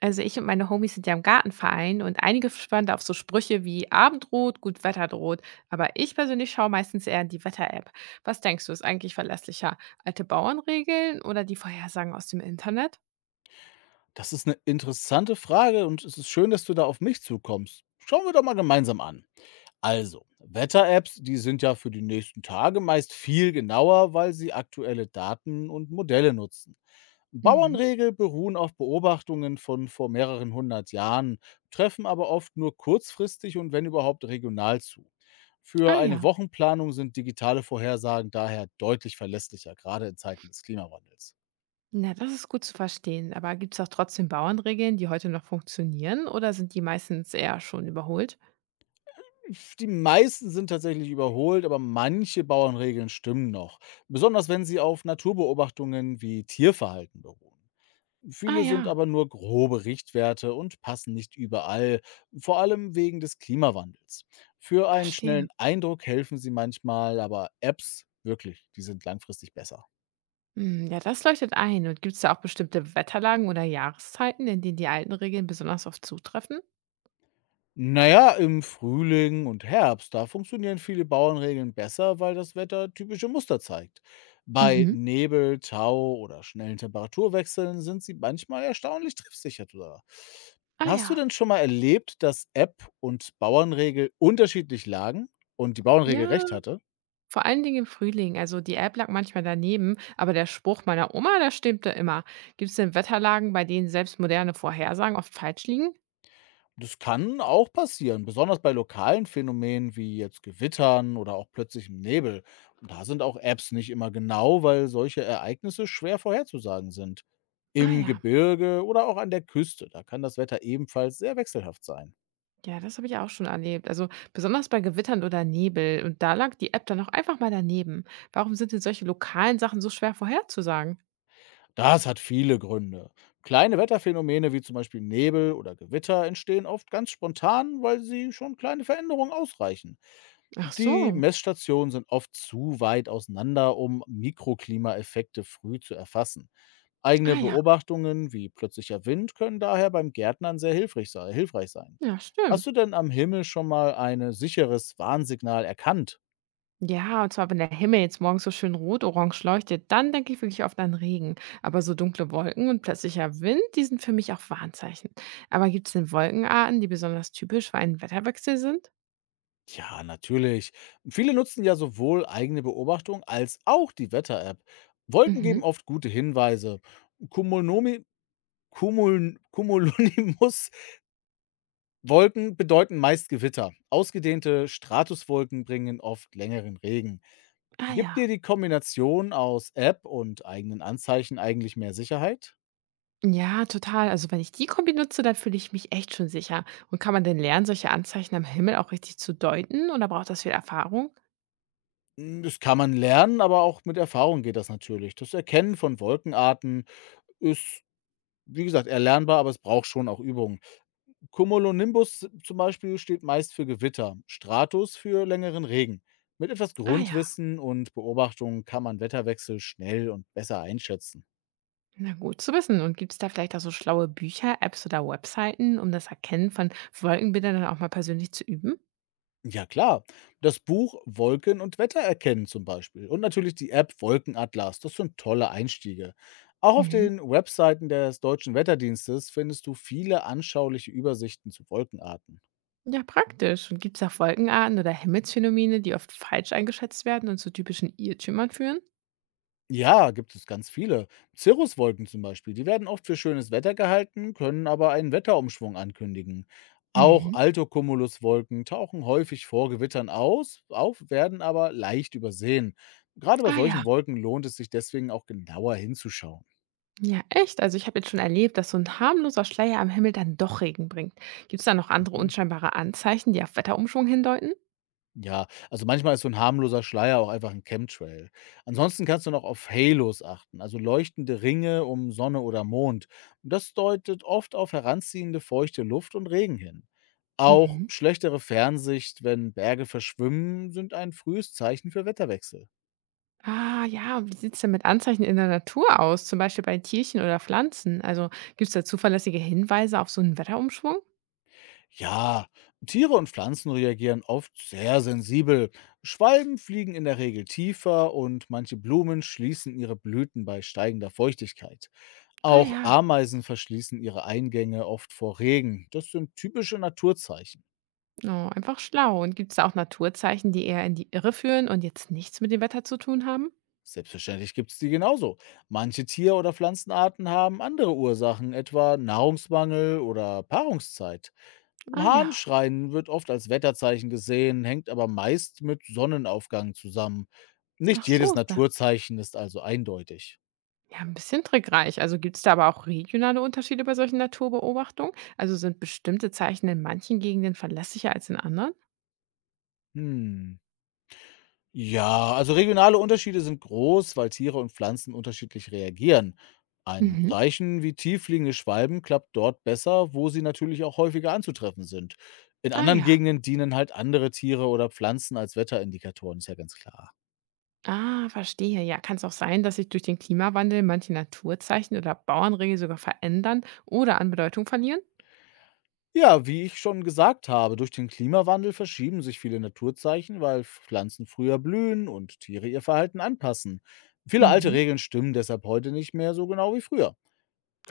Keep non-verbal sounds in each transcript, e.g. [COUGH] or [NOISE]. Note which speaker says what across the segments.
Speaker 1: Also ich und meine Homies sind ja im Gartenverein und einige spannen da auf so Sprüche wie Abend droht, gut Wetter droht. Aber ich persönlich schaue meistens eher in die Wetter-App. Was denkst du, ist eigentlich verlässlicher? Alte Bauernregeln oder die Vorhersagen aus dem Internet?
Speaker 2: Das ist eine interessante Frage und es ist schön, dass du da auf mich zukommst. Schauen wir doch mal gemeinsam an. Also, Wetter-Apps, die sind ja für die nächsten Tage meist viel genauer, weil sie aktuelle Daten und Modelle nutzen.
Speaker 1: Mhm.
Speaker 2: Bauernregel beruhen auf Beobachtungen von vor mehreren hundert Jahren, treffen aber oft nur kurzfristig und wenn überhaupt regional zu. Für
Speaker 1: Ah
Speaker 2: eine
Speaker 1: ja.
Speaker 2: Wochenplanung sind digitale Vorhersagen daher deutlich verlässlicher, gerade in Zeiten des Klimawandels.
Speaker 1: Na, das ist gut zu verstehen. Aber gibt es auch trotzdem Bauernregeln, die heute noch funktionieren oder sind die meistens eher schon überholt?
Speaker 2: Die meisten sind tatsächlich überholt, aber manche Bauernregeln stimmen noch, besonders wenn sie auf Naturbeobachtungen wie Tierverhalten beruhen.
Speaker 1: Ah
Speaker 2: Viele sind
Speaker 1: ja,
Speaker 2: aber nur grobe Richtwerte und passen nicht überall, vor allem wegen des Klimawandels. Für einen
Speaker 1: verstehe.
Speaker 2: schnellen Eindruck helfen sie manchmal, aber Apps wirklich, die sind langfristig besser.
Speaker 1: Hm, ja, das leuchtet ein. Und gibt es da auch bestimmte Wetterlagen oder Jahreszeiten, in denen die alten Regeln besonders oft zutreffen?
Speaker 2: Na ja, im Frühling und Herbst, da funktionieren viele Bauernregeln besser, weil das Wetter typische Muster zeigt. Bei
Speaker 1: Mhm.
Speaker 2: Nebel, Tau oder schnellen Temperaturwechseln sind sie manchmal erstaunlich treffsicher sogar.
Speaker 1: Ah ja.
Speaker 2: Hast du denn schon mal erlebt, dass App und Bauernregel unterschiedlich lagen und die Bauernregel
Speaker 1: Ja,
Speaker 2: recht hatte?
Speaker 1: vor allen Dingen im Frühling. Also die App lag manchmal daneben, aber der Spruch meiner Oma, der stimmte immer. Gibt es denn Wetterlagen, bei denen selbst moderne Vorhersagen oft falsch liegen?
Speaker 2: Das kann auch passieren, besonders bei lokalen Phänomenen wie jetzt Gewittern oder auch plötzlichem Nebel. Und da sind auch Apps nicht immer genau, weil solche Ereignisse schwer vorherzusagen sind.
Speaker 1: Ah
Speaker 2: Im
Speaker 1: ja.
Speaker 2: Gebirge oder auch an der Küste, da kann das Wetter ebenfalls sehr wechselhaft sein.
Speaker 1: Ja, das habe ich auch schon erlebt. Also besonders bei Gewittern oder Nebel. Und da lag die App dann auch einfach mal daneben. Warum sind denn solche lokalen Sachen so schwer vorherzusagen?
Speaker 2: Das hat viele Gründe. Kleine Wetterphänomene wie zum Beispiel Nebel oder Gewitter entstehen oft ganz spontan, weil sie schon kleine Veränderungen ausreichen.
Speaker 1: Ach
Speaker 2: Die
Speaker 1: so.
Speaker 2: Messstationen sind oft zu weit auseinander, um Mikroklimaeffekte früh zu erfassen. Eigene
Speaker 1: Ah ja.
Speaker 2: Beobachtungen wie plötzlicher Wind können daher beim Gärtnern sehr hilfreich hilfreich sein.
Speaker 1: Ja, stimmt.
Speaker 2: Hast du denn am Himmel schon mal ein sicheres Warnsignal erkannt?
Speaker 1: Ja, und zwar, wenn der Himmel jetzt morgens so schön rot-orange leuchtet, dann denke ich wirklich oft an Regen. Aber so dunkle Wolken und plötzlicher Wind, die sind für mich auch Warnzeichen. Aber gibt es denn Wolkenarten, die besonders typisch für einen Wetterwechsel sind?
Speaker 2: Ja, natürlich. Viele nutzen ja sowohl eigene Beobachtung als auch die Wetter-App. Wolken
Speaker 1: Mhm.
Speaker 2: geben oft gute Hinweise. Cumulnomi, [LAUGHS] Cumulonimbus Wolken bedeuten meist Gewitter. Ausgedehnte Stratuswolken bringen oft längeren Regen.
Speaker 1: Ah
Speaker 2: Gibt dir
Speaker 1: ja.
Speaker 2: die Kombination aus App und eigenen Anzeichen eigentlich mehr Sicherheit?
Speaker 1: Ja, total. Also wenn ich die Kombi nutze, dann fühle ich mich echt schon sicher. Und kann man denn lernen, solche Anzeichen am Himmel auch richtig zu deuten? Oder braucht das viel Erfahrung?
Speaker 2: Hm, das kann man lernen, aber auch mit Erfahrung geht das natürlich. Das Erkennen von Wolkenarten ist, wie gesagt, erlernbar, aber es braucht schon auch Übung. Cumulonimbus zum Beispiel steht meist für Gewitter, Stratus für längeren Regen. Mit etwas
Speaker 1: Ah ja,
Speaker 2: Grundwissen und Beobachtung kann man Wetterwechsel schnell und besser einschätzen.
Speaker 1: na gut zu wissen. Und gibt es da vielleicht auch so schlaue Bücher, Apps oder Webseiten, um das Erkennen von Wolkenbildern dann auch mal persönlich zu üben?
Speaker 2: Ja klar, das Buch „Wolken und Wetter erkennen" zum Beispiel und natürlich die App Wolkenatlas, das sind tolle Einstiege. Auch auf
Speaker 1: Mhm.
Speaker 2: den Webseiten des Deutschen Wetterdienstes findest du viele anschauliche Übersichten zu Wolkenarten.
Speaker 1: Ja, praktisch. Und gibt es auch Wolkenarten oder Himmelsphänomene, die oft falsch eingeschätzt werden und zu typischen Irrtümern führen?
Speaker 2: Ja, gibt es ganz viele. Cirruswolken zum Beispiel, die werden oft für schönes Wetter gehalten, können aber einen Wetterumschwung ankündigen. Auch
Speaker 1: Mhm.
Speaker 2: Altocumuluswolken tauchen häufig vor Gewittern auf, werden aber leicht übersehen. Gerade bei
Speaker 1: Ah ja,
Speaker 2: solchen Wolken lohnt es sich deswegen auch genauer hinzuschauen.
Speaker 1: ja echt. Also ich habe jetzt schon erlebt, dass so ein harmloser Schleier am Himmel dann doch Regen bringt. Gibt es da noch andere
Speaker 2: Mhm.
Speaker 1: unscheinbare Anzeichen, die auf Wetterumschwung hindeuten?
Speaker 2: Ja, also manchmal ist so ein harmloser Schleier auch einfach ein Chemtrail. Ansonsten kannst du noch auf Halos achten, also leuchtende Ringe um Sonne oder Mond. Das deutet oft auf heranziehende feuchte Luft und Regen hin. Auch
Speaker 1: Mhm.
Speaker 2: schlechtere Fernsicht, wenn Berge verschwimmen, sind ein frühes Zeichen für Wetterwechsel.
Speaker 1: Ah ja, und wie sieht es denn mit Anzeichen in der Natur aus, zum Beispiel bei Tierchen oder Pflanzen? Also gibt es da zuverlässige Hinweise auf so einen Wetterumschwung?
Speaker 2: Ja, Tiere und Pflanzen reagieren oft sehr sensibel. Schwalben fliegen in der Regel tiefer und manche Blumen schließen ihre Blüten bei steigender Feuchtigkeit.
Speaker 1: Ah
Speaker 2: Auch
Speaker 1: ja.
Speaker 2: Ameisen verschließen ihre Eingänge oft vor Regen. Das sind typische Naturzeichen.
Speaker 1: Oh, einfach schlau. Und gibt es auch Naturzeichen, die eher in die Irre führen und jetzt nichts mit dem Wetter zu tun haben?
Speaker 2: Selbstverständlich gibt es die genauso. Manche Tier- oder Pflanzenarten haben andere Ursachen, etwa Nahrungsmangel oder Paarungszeit.
Speaker 1: Ah ja,
Speaker 2: Hahnschreien wird oft als Wetterzeichen gesehen, hängt aber meist mit Sonnenaufgang zusammen. Nicht
Speaker 1: ach so
Speaker 2: jedes
Speaker 1: ist das.
Speaker 2: Naturzeichen ist also eindeutig.
Speaker 1: Ja, ein bisschen trickreich. Also gibt es da aber auch regionale Unterschiede bei solchen Naturbeobachtungen? Also sind bestimmte Zeichen in manchen Gegenden verlässlicher als in anderen?
Speaker 2: Hm. Ja, also regionale Unterschiede sind groß, weil Tiere und Pflanzen unterschiedlich reagieren. Ein
Speaker 1: Mhm.
Speaker 2: Zeichen wie tieffliegende Schwalben klappt dort besser, wo sie natürlich auch häufiger anzutreffen sind. In
Speaker 1: Ah
Speaker 2: anderen
Speaker 1: ja.
Speaker 2: Gegenden dienen halt andere Tiere oder Pflanzen als Wetterindikatoren, ist ja ganz klar.
Speaker 1: Ah, verstehe. Ja, kann es auch sein, dass sich durch den Klimawandel manche Naturzeichen oder Bauernregel sogar verändern oder an Bedeutung verlieren?
Speaker 2: Ja, wie ich schon gesagt habe, durch den Klimawandel verschieben sich viele Naturzeichen, weil Pflanzen früher blühen und Tiere ihr Verhalten anpassen. Viele alte
Speaker 1: Mhm.
Speaker 2: Regeln stimmen deshalb heute nicht mehr so genau wie früher.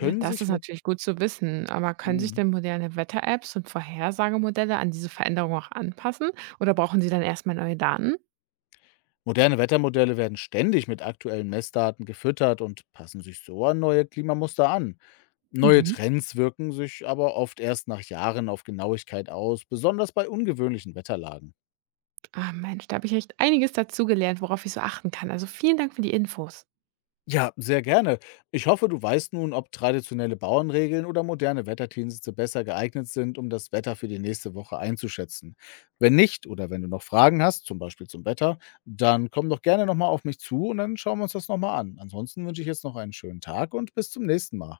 Speaker 1: Na, das
Speaker 2: sich
Speaker 1: ist
Speaker 2: mo
Speaker 1: natürlich gut zu wissen, aber können sich
Speaker 2: hm.
Speaker 1: denn moderne Wetter-Apps und Vorhersagemodelle an diese Veränderung auch anpassen oder brauchen sie dann erstmal neue Daten?
Speaker 2: Moderne Wettermodelle werden ständig mit aktuellen Messdaten gefüttert und passen sich so an neue Klimamuster an. Neue
Speaker 1: Mhm.
Speaker 2: Trends wirken sich aber oft erst nach Jahren auf Genauigkeit aus, besonders bei ungewöhnlichen Wetterlagen.
Speaker 1: Ah, Mensch, da habe ich echt einiges dazu gelernt, worauf ich so achten kann. Also vielen Dank für die Infos.
Speaker 2: Ja, sehr gerne. Ich hoffe, du weißt nun, ob traditionelle Bauernregeln oder moderne Wetterdienste besser geeignet sind, um das Wetter für die nächste Woche einzuschätzen. Wenn nicht oder wenn du noch Fragen hast, zum Beispiel zum Wetter, dann komm doch gerne nochmal auf mich zu und dann schauen wir uns das nochmal an. Ansonsten wünsche ich jetzt noch einen schönen Tag und bis zum nächsten Mal.